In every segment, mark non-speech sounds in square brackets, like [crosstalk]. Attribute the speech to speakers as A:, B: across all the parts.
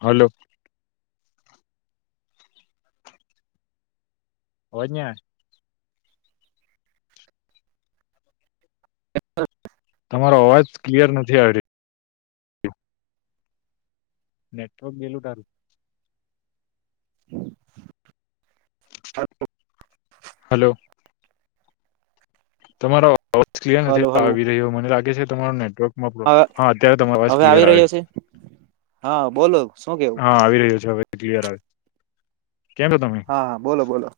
A: Hello. અવાજ ની આવે? તમારો અવાજ ક્લિયર નથી આવીરયો. નેટવર્ક ગેલું ટારું.
B: [inaudible]
A: હલો. તમારો અવ ક્લિયર નથી
B: હલો હલો
A: આવી રહ્યો મને લાગે છે, તમારો નેટવર્ક મા પ્રો, હા અત્યારે તમારી અવાજ
B: હવે
A: ક્લિયર
B: આવી
A: આવે
B: રહ્યો છે હા બોલો શું કેવું?
A: હા આવી રહ્યો છે હવે ક્લિયર આવે કેમ છો તમે
B: હા હા બોલો બોલો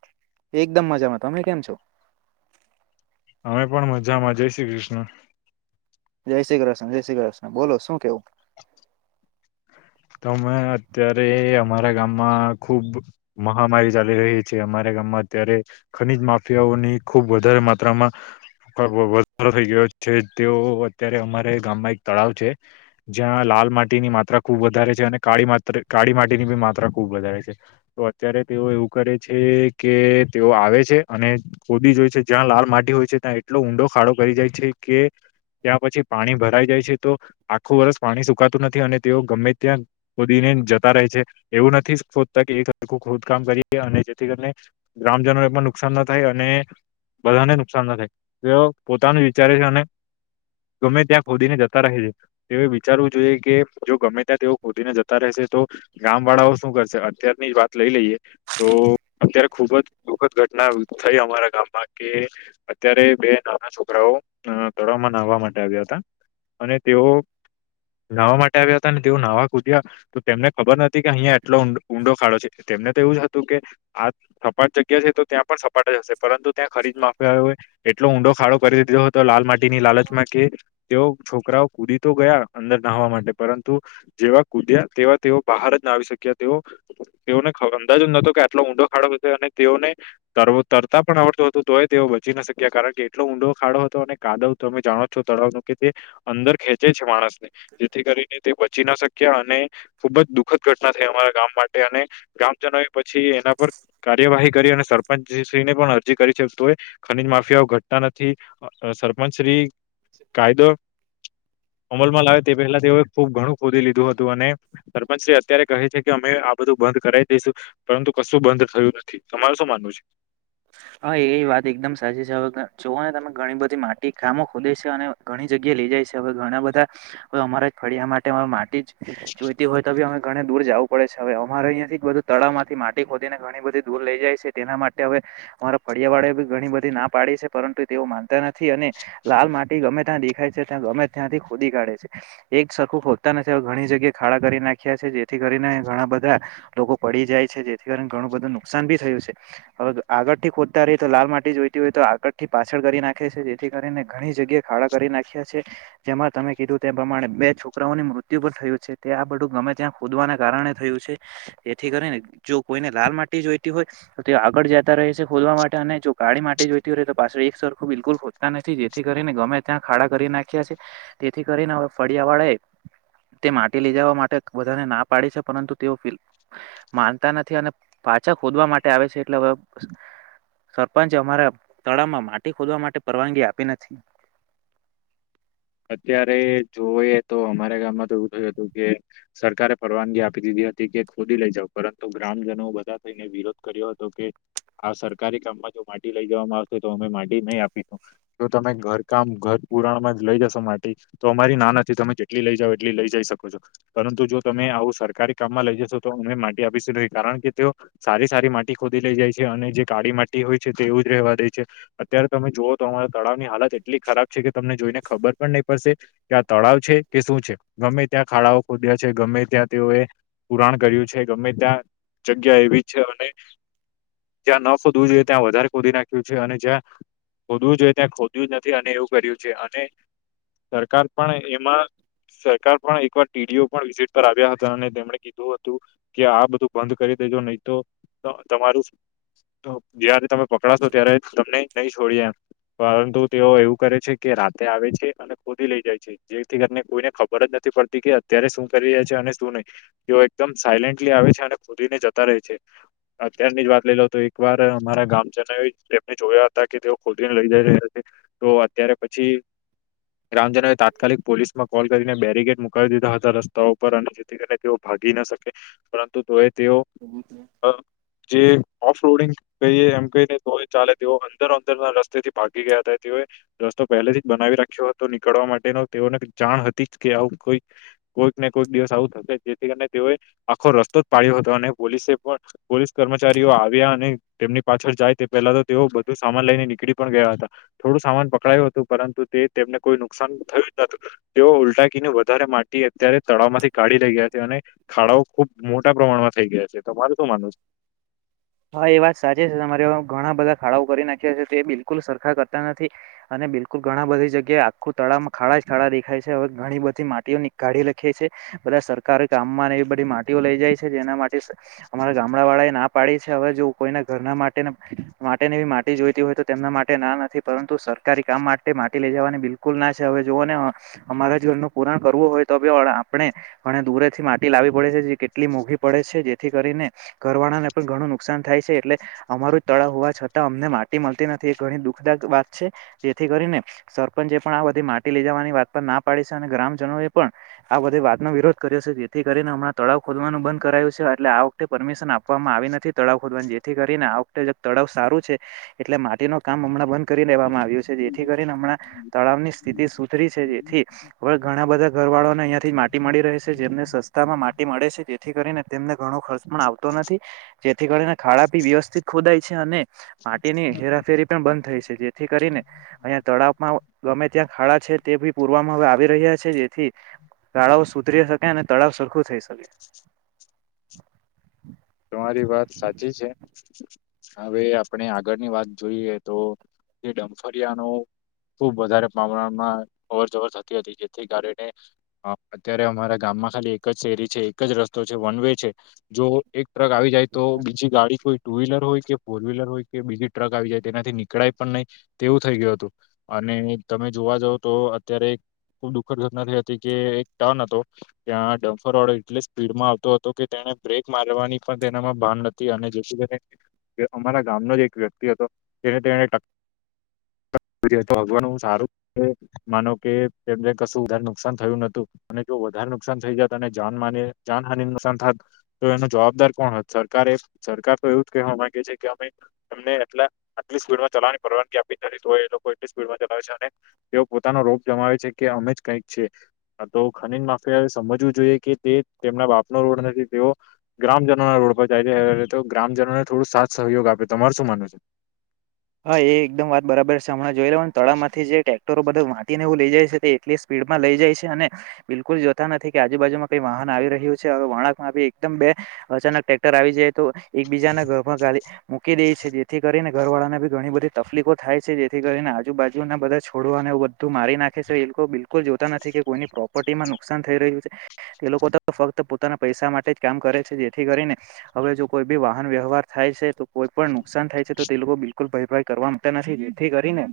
B: એકદમ મજામાં તમે કેમ છો?
A: અમે પણ મજામાં જય શ્રી કૃષ્ણ.
B: જય શ્રી કૃષ્ણ જય શ્રી કૃષ્ણ બોલો શું કેવું?
A: તમે અત્યારે અમારા ગામમાં ખુબ મહામારી ચાલી રહી છે, અમારા ગામમાં અત્યારે ખનીજ માફિયાઓ ઓની ખુબ વધારે માત્રામાં અ વ વધારો થઈ ગયો છે, તેઓ અત્યારે અમારે ગામમાં એક તળાવ છે, જ્યાં હાલ માટીની માત્રા ખુબ વધારે છે અને કાળી માત્ર કાળી માટીની બી માત્રા ખુબ વધારે છે તો અત્યારે તેઓ એવું કરે છે. કે તેઓ આવે છે અને કોદી જોય છે જ્યાં લાલ માટી હોય છે ત્યાં એટલો ઊંડો ખાડો કરી જાય છે. કે ત્યાં પછી પાણી ભરાઈ જાય છે તો આખું વર્ષ પાણી સુકાતું નથી અને તેઓ ગમે ત્યાં ખોદીને જતા રહે છે એવું નથી શોતા કે એક આખું ખોદકામ કરીએ અને જેથી કરીને ગ્રામજનોને એ પણ નુકસાન ના થાય અને બધાને નુકસાન ના થાય તેઓ પોતાનું વિચારે છે અને ગમે ત્યાં ખોદીને જતા રહે છે તે વિચારવું જોઈએ કે જો ગમે અ તેઓ ખોદીને જતા રહેશે તો ગામ વાળાઓ શું કરશે અત્યારની જ વાત લઈ લઈએ તો અત્યારે ખુબ જ દુઃખદ ઘટના થઈ અમારા ગામમાં કે અત્યારે બે નાના છોકરાઓ અ તળમાં નહવા માટે આવ્યા હતા અને તેઓ નાહવા માટે આ તેઓ નહવા કૂદ્યા તો તેમને ખબર નથી કે અહિયાં એટલો ઊંડો ખાડો છે તેમને તો એવું જ હતું કે હા થપાટ જગ્યા છે તો પણ સપાટ જ હશે પરંતુ ત્યાં ખરીજ માફિયાઓએ એટલો ઊંડો ખાડો કરી દીધો હતો લાલ માટી ની લાલચમાં કે તેઓ છોકરાઓ કૂદી તો ગયા અંદર નાહવા માટે પરં તુ જેવા કુદ્યા તેવા તેઓ બહાર જ ના આવી શક્યા તેઓ તેઓને અંદાજ નતો કે આટલો ઊંડો ખાડો હતો અને તેઓને ત તરતા પણ આવડતતો હતો તો એ તેઓ બચી ના શક્યા કારણ કે એટલો ઊંડો ખા ખાડો હતો અને કાદવ તમે જાણો છો તળાવ નું કે તે અંદર ખેંચે છે માણસ ને જેથી કરી શક્યા અને ખુબ જ દુઃખદ ઘટના થઈ અમારા ગામ માટે અને ગ્રામજનો એ પછી એના પર કાર્યવાહી કરી અને સરપંચ શ્રીને પણ અરજી કરી છે તો ખનીજ માફિયાઓ ઘટતા નથી. સરપંચ શ્રી કાયદો અમલમાં લાવે તે પહેલા તેઓએ ખુબ ઘણું ખોદી લીધું હતું અને સરપંચ શ્રી અત્યારે કહે છે કે અમે આ બધું બંધ કરાવી દઈશુ પરંતુ કશું બંધ થયું નથી તમારું શું માનવું છે.
B: હા એ વાત એકદમ સાચી છે હવે જોઓ ને તમે. ઘણી બધી માટી કામો ખોલે છે અને ઘણી જગ્યાએ લઈ જાય છે હવે ઘણા બધા અમારા ફળિયા માટે માટી જોઈતી હોય તો બી અમે ઘણી દૂર જવું પડે છે હવે અમારે અહીંથી બધું તળાવ માંથી માટી ખોદીને ઘણી બધી દૂર લઈ જાય છે તેના માટે હવે અમારા ફડિયા વાળા બી ઘણી બધી ના પાડી છે પરંતુ તેઓ માનતા નથી અને લાલ માટી ગમે ત્યાં દેખાય છે ત્યાં ગમે ત્યાંથી ખોદી કાઢે છે એક સરખું ખોદતા નથી ઘણી જગ્યાએ ખાડા કરી નાખ્યા છે. જેથી કરીને ઘણા બધા લોકો પડી જાય છે જેથી કરીને ઘણું બધું નુકસાન ભી થયું છે હવે આગળ થી ખોદતા રેતો લાલ માટી જોઈતી હોય તો આગળ થી પાછળ કરી નાખે છે જેથી કરીને ઘણી જગ્યાએ ખાડા કરી નાખ્યા છે જેમાં તમે કીધું તે પ્રમાણે બે છોકરાઓની મૃત્યુ પણ થયું છે તે આ બધું ગમે ત્યાં ખો દવાના કારણે થયું છે જેથી કરીને જો કોઈને લાલ માટી જોઈતી હોય તો તે આગળ જાય રહે છે ખોલવા માટે અને જો ગાળી માટે જોઈતી હોય તો પાછળ એક સરખું બિલકુલ ખોદતા નથી જેથી કરીને ગમે ત્યાં ખાડા કરી નાખ્યા છે તેથી કરીને હવે ફળિયા વાળાએ તે માટી લઈ જવા માટે બધાને ના પાડી છે પરંતુ તેઓ માનતા નથી અને પાછા ખોદવા માટે આવે છે એટલે હવે સરપંચે અમારા તળાવમાં માટી ખોદવા માટે પરવાનગી આપી નથી
A: [inaudible] અત્યારે જોવઈએ તો અમારા ગામમાં તો એવું થયું હતું કે સરકારે પરવાનગી આપી દીધી. હતી કે ખોદી લઈ જાવ પરંતુ ગ્રામજનો બધા થઈને વિરોધ કર્યો હતો કે આ સરકારી કામ માટી લઈ જવામાં આવશે તો અમે માટી નહી આપીશ જો તમે ઘર કામ ઘર પુરાણ માં જ લઈ જશો માટે તો અમારી નાનાથી તમે જેટલી લઈ જઓ એટલી લઈ જઈ શકો છો પરંતુ જો તમે આવું સરકારી કામ લઈ જશો તો અ માટી આપીશ કારણ કે તેઓ સારી સારી માટી ખોદી લઈ જાય છે અને જે કાળી માટી હોય છે તેવું જ રેય દે છે અત્યારે તમે જુઓ તો અમારા તળાવની હાલત એટલી ખરાબ છે કે તમને જોઈને ખબર ખબર નહીં પડશે કે આ તળાવ છે કે શું છે ગમે ત્યાં ખાડાઓ ખોધે છે ગમે ત્યાં તેઓએ પુરાણ કર્યું છે ગમે ત્યાં જગ્યા એવી છે અને જ્યાં ન ખોદવું જોઈએ ત્યાં વધારે ખોદી નાખ્યું. અને જ્યાં ખોદવું જોઈએ ત્યાં ખોદ્યું નથી અને એવું કર્યું છે અને સરકાર પણ એમાં સરકાર પણ એકવાર ટીડીઓ પણ વિઝિટ પર આવ્યા હતા અને તેમણે કીધું હતું કે આ બધું બંધ કરી જ નહી તો તમારું જારે તમે પકડાશો ત્યારે તમને નહીં છોડીએ પરંતુ તેઓ એવું કરે છે કે રાતે આવે છે અને ખોદી લઈ જાય છે જેથી કરીને કોઈને ખબર જ નથી પડતી કે અત્યારે શું કરી રહ્યા છે અને શું નહી તો એકદમ સાયલેન્ટલી આવે છે અને ખોદીને જતા રહે છે અત્યારની જ વાત લઈ લ તો એક વાર અમારા ગામજનો એમને જોયા હતા કે તેઓ ખોદી ને લઇ જઈ રહ્યા છે તો અત્યારે પછી રામજનોએ તાત્કાલિક પોલીસમાં કોલ કરીને બેરીગેડ મુકાવ દીધા હતા. રસ્તા પર અને જેથી કરીને તેઓ ભાગી ના શકે પરંતુ તે એ તેઓ જે ઓફ રોડિંગ કહીએ એમ કહીને તો ચાલે તેઓ અંદર અંદર ના રસ્તે થી ભાગી ગયા હતાાય તેઓએ તો પહે જ બનાવી રાખ નીકળવા માટેનો તેઓને જાણ હતી જ કે આવું કોઈ કોઈક ને કોઈક દિવસ આવું થશે જેથી અને તેઓએ આખો રસ્તો જ પાડ્યો હતો અને પોલીસે પણ પોલીસ કર્મચારીઓ આવ્યા અને તેમની કમ્પ્લેન પાછળ જાય તે પહેલા તો તેઓ બધું સામાન લઈને નીકળી પણ ગયા હતા. થોડું સામાન પકડાયું હતું પરંતુ તે તેમને કોઈ નુકસાન થયું જ નતું તેઓ ઉલટાકીને વધારે માટી અત્યારે તળાવ માંથી કાઢી રહી ગયા અને ખાડાઓ ખુબ મોટા પ્રમાણમાં થઇ ગયા છે. તોરું શું માનું છે?
B: હા, એ વાત સાચી છે તમારે ઘણા બધા ખાડાઓ કરી નાખ્યા છે, તે બિલકુલ સરખા કરતા નથી અને બિલકુલ ઘણા બધી જગ્યાએ આખું તળામાં ખાડા જ થાડા દેખાય છે, હવે ઘણી બધી માટીઓની કાઢી લખી છે. બધા સરકારી કામમાંને એવી બધી માટીઓ લઈ જાય છે. જેના માટે અમારા ગામડા વાળા એ ના પાડી હવે જો કોઈને ઘરના માટે માટેની માટી જોઈતી હોય તો તેમના માટે ના નથી પરંતુ સરકારી કામ માટે માટી લઈ જવાની બિલકુલ ના છે. હવે જોને અમારા જનું પુરાણ કરવું હોય તો આપણે દૂરે થી માટી લાવી પડે છે, જે કેટલી મોઘી પડે છે જેથી કરીને ઘરવાળા ને પણ ઘણું નુકસાન થાય છે, એટલે અમારા તળાવ હોવા છતાં અમને માટી મળતી નથી એ ઘણી દુઃખ દક વાત છે. જેથી કરીને સરપંચે પણ આ બધી માટી લઈ જવાની વાત પર ના પાડી છે, અને ગ્રામજનોએ પણ બધી વાતનો વિરોધ કર્યો છે જેથી કરીને હમણાં તળાવ ખોલવાનું બંધ કરાયું છે, એટલે આ વખતે પરમિશન આપવામાં આવી નથી તળાવ ખોદવા જેથી કરીને આ વખતે તળાવ સારું છે, એટલે માટીનો કામ હમણાં બંધ કરી લેવામાં આવ્યું છે, જેથી કરીને હમણાં તળાવની સ્થિતિ સુધરી છે, જેથી હવે ઘણા બધા ઘર વાળા ને અહંથી જ માટી મામાંડી રહે છે, જેમને સસ્તી રસ્માં માટી મળે છે, જેથી કરીને તેમને ઘણો ખર્ચ પણ આવતો નથી. જેથી કરીને ખાડા વ્યવસ્થિત ખોદાય છે અને માટીની હેરાફેરી પણ બંધ થાય છે, જેથી કરીને અહીંયા તળાવમાં ગમે ત્યાં ખાડા છે, તે ભી પૂરવામાં હ આવી રહ્યા છે, જેથી ગાળાઓ સુધરી શકે, અને તળાવ સરખું થઈ શકે.
A: તમારી વાત સાચી છે. હવે આપણે આગળની વાત જોઈએ, તો જે ડમફરિયા નો ખુબ વધારે પ્રમાણમાં અવર જવર થતી હતી જેથી કારને અત્યારે અમારા ગામ એમાં ખાલી એક જ શેરી છે, એક જ રસ્તો છે, વન વે છે જો એક ટ્રક આવી જાય તો બીજી ગાડી કોઈ ટુ વ્હીલર હોય કે, ફોર વ્હીલર હોય કે, બીજી ટ્રક આવી જાય તેનાથી નીકળાય પણ નહી તેવું થઈ ગયું હતું. અને અને તમે જોવા જાવ તો અત્યારે ખુબ દુખદ ઘટના ર હતી કે એક ટર્ન હતો ત્યાં ડમ્ફર ઓડો એટલે સ્પીડમાં આવતો હતો કે બ્રેક મારવાની પણ તેનામાં ભાન નથી, અને જે શ અમારા ગામનો જ એક વ્યક્તિ હતો જેને તેને ટક્કર હવાનું સારું માનો કે તેમને કશું ઉધારે નુકસાન થયું નતું અને જો વધારે નુકસાન થઈ જત અને જાનહાની નુકસાન થાય તો એનો જવાબદાર કોણ સરકારે, સરકાર તો એવું જ કહેવા માંગે છે કે અમે એમનેટલા આટલી સ્પીડમાં ચલાવાની પરવાનગી આપી નથી તોય એ લોકો એટલી સ્પીડ ચલાવે છે, અને તેઓ પોતાનો રોગ જમાવે છે, કે અમે જ કઈક છે. તો ખનીન માફિયા સમજવું જોઈએ કે તે તેમના બાપનો રોડ નથી, તેઓ ગ્રામ જનો રોડ પર જાય છે, ત તો ગ્રામજનોને થોડું સાથ સહયોગ આપે. તમારું શું માન છે?
B: હા એ એકદમ વાત બરાબર સાભણા જોઈ લ તળાવમાંથી જેટે વાંટી નેવું લઈ જાય છે, તે એટલી સ્પીડમાં લઈ જાય છે, અને બિલકુલ જોતા નથી કે આજુ બાજુમાં કઈ વહન આવી રહ્યું છે, હ વણાકમાં એકમ બે અચાનક ટ્રેક્ટર આવી જાય તો એકબીજાના ઘરમાં ગાડી મૂકી દે છે. જેથી કરીને ઘરવાળાને બી ઘણી બધી તકલીફો થાય છે, જેથી કરીને આજુ બાજુ ના બધા છોડવા અને બધું મારી નાખે છે, એ લોકો બિલકુલ તા નથી કે કોઈની પ્રોપર્ટીમાં નુકસાન થઈ રહ્યું છે, તે લોકો ફક્ત પોતાના પૈસા માટે જ કામ કરે છે. જેથી કરીને હવે જો કોઈ બી વાહન વ્યવહાર થાય છે તો કોઈ પણ નુકસાન થાય છે, તો તે લોકો બિલકુલ બિલકુલ ભરપાઈ કરવા માટે નથી જેથી કરીને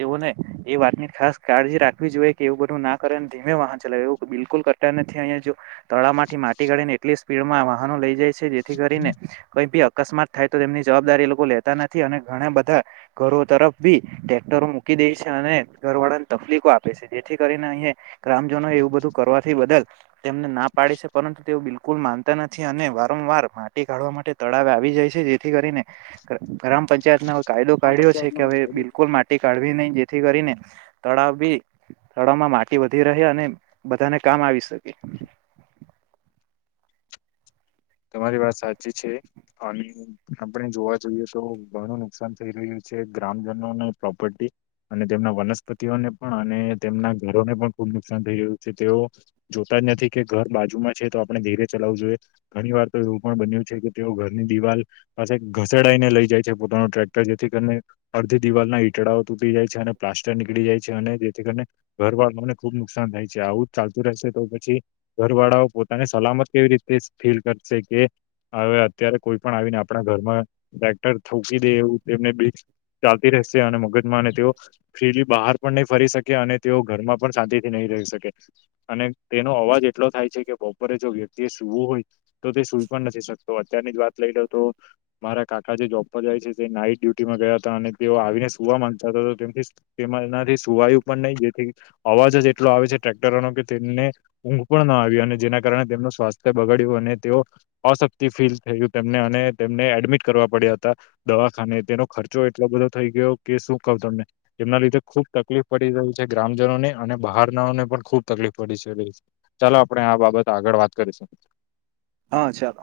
B: તેઓને એ વાતની ખાસ કાળજી રાખવી જોઈએ કે એવું બધું ના કરે ને ધીમે વાહન ચલાવે એવું બિલકુલ કર તા નથી અહીંયા જો તળાવમાંથી માટી કાઢી એટલી સ્પીડ વાહનો લઈ જાય છે, જેથી કરીને અકસ્માત થાય તો તેમની જવાબદારી એ લોકો લેતા નથી, અને ઘણા બધા ઘરો તરફ બી ટટેક્ટરો મૂકી દે છે અને ઘર વાળાને તકલીફો આપે છે જે થી કરીને અહી ગ્રામજનો એવું બધું કરવાથી બદલ તેમને ના પાડી છે, પરંતુ તેઓ બિલકુલ માન નથી અને વારંવાર માટી કાઢવા માટે તળાવ આવી જાય છે જેથી કરીને ગ્રામં પંચ ત હવે કાયદો
A: ગ્રામ
B: કાઢ્યો છે કે
A: પંચાયતનો
B: હવે
A: ફાયદો
B: બિલકુલ માટી કાઢવી નહી થી કરીને તળાવ બી તળાવમાં માટી વધી રહે અને બધાને કામ આવી શકે
A: [inaudible] તમારી વાત સાચી છે અને આપણે જોવા જઈએ તો ઘણું નુકસાન થઈ રહ્યું છે. છે ગ્રામજનો ને પ્રોપર્ટી અને તેમના વનસ્પતિઓને પણ અને તેમના ઘરોને પણ ખુબ નુકસાન થઈ રહ્યું છે તેઓ જોતા નથી કે ઘર બાજુમાં છે તો આપણે ધીરે ચલાવવું જોઈએ. ઘણી વાર તો એવું પણ બન્યું છે કે તેઓ ઘરની દિવાલ પાસે ઘસેડાઈને લઈ જાય છે પોતાનું ટ્રેક્ટર જેથી અડધી દીવાલ ના ઈટડાઓ તૂટી જાય છે અને પ્લાસ્ટર નીકળી જાય છે અને જેથી કરીને ઘરવાળ ખૂબ નુકસાન થાય છે આવું જ ચાલતું રહેશે તો પછી ઘર વાળાઓ પોતાની સલામત કેવી રીતે ફીલ કરશે કે હવે અત્યારે કોઈ પણ આવીને આપણા ઘરમાં ટક્ટર થોકી દે એવું તેમને ચાલતી રહેશે અને મગજમાંને તેઓ ફ્રીલી બહાર પણ ન ફરી શકે અને તેઓ ઘરમાં પણ શાંતિથી નહી રહી શકે અને તેનો અવાજ એટલો થાય છે કે ઉપ જો વ્યક્તિ તો તે સુઈ પણ નથી શકતો અત્યારની જ વાત લઈ લો તો મારા કાકા જે જોબ જાય છે તે નાઈટ ડ્યુટીમાં ગયા હતા અને તેઓ આવીને સુવા માંગતા હતા તેમથી તેમાં એનાથી વાય પણ નહી જેથી અવાજ જ એટલો આવે છે, ટ્રેક્ટરોનો કે તેને ઊંઘ પણ ના આવી અને જેના કારણે કારણે તેમનું સ્વાસ્થ્ય બગડ્યું અને તેઓ અશક્તિ ફીલ થયું અને તેમને એડમિટ કરવા પડ્યા હતા દવાખાને તે નો ખર્ચો એટલો બધો થઈ ગયો કે શું કહુ તમને એમના લીધે ખુબ તકલીફ પડી રહી છે ગ્રામજનો ને અને બહાર નાને પણ ખુબ તકલીફ પડી છે ચાલો આપણે આ બાબતે આગળ વાત કરીશું
B: હા ચાલો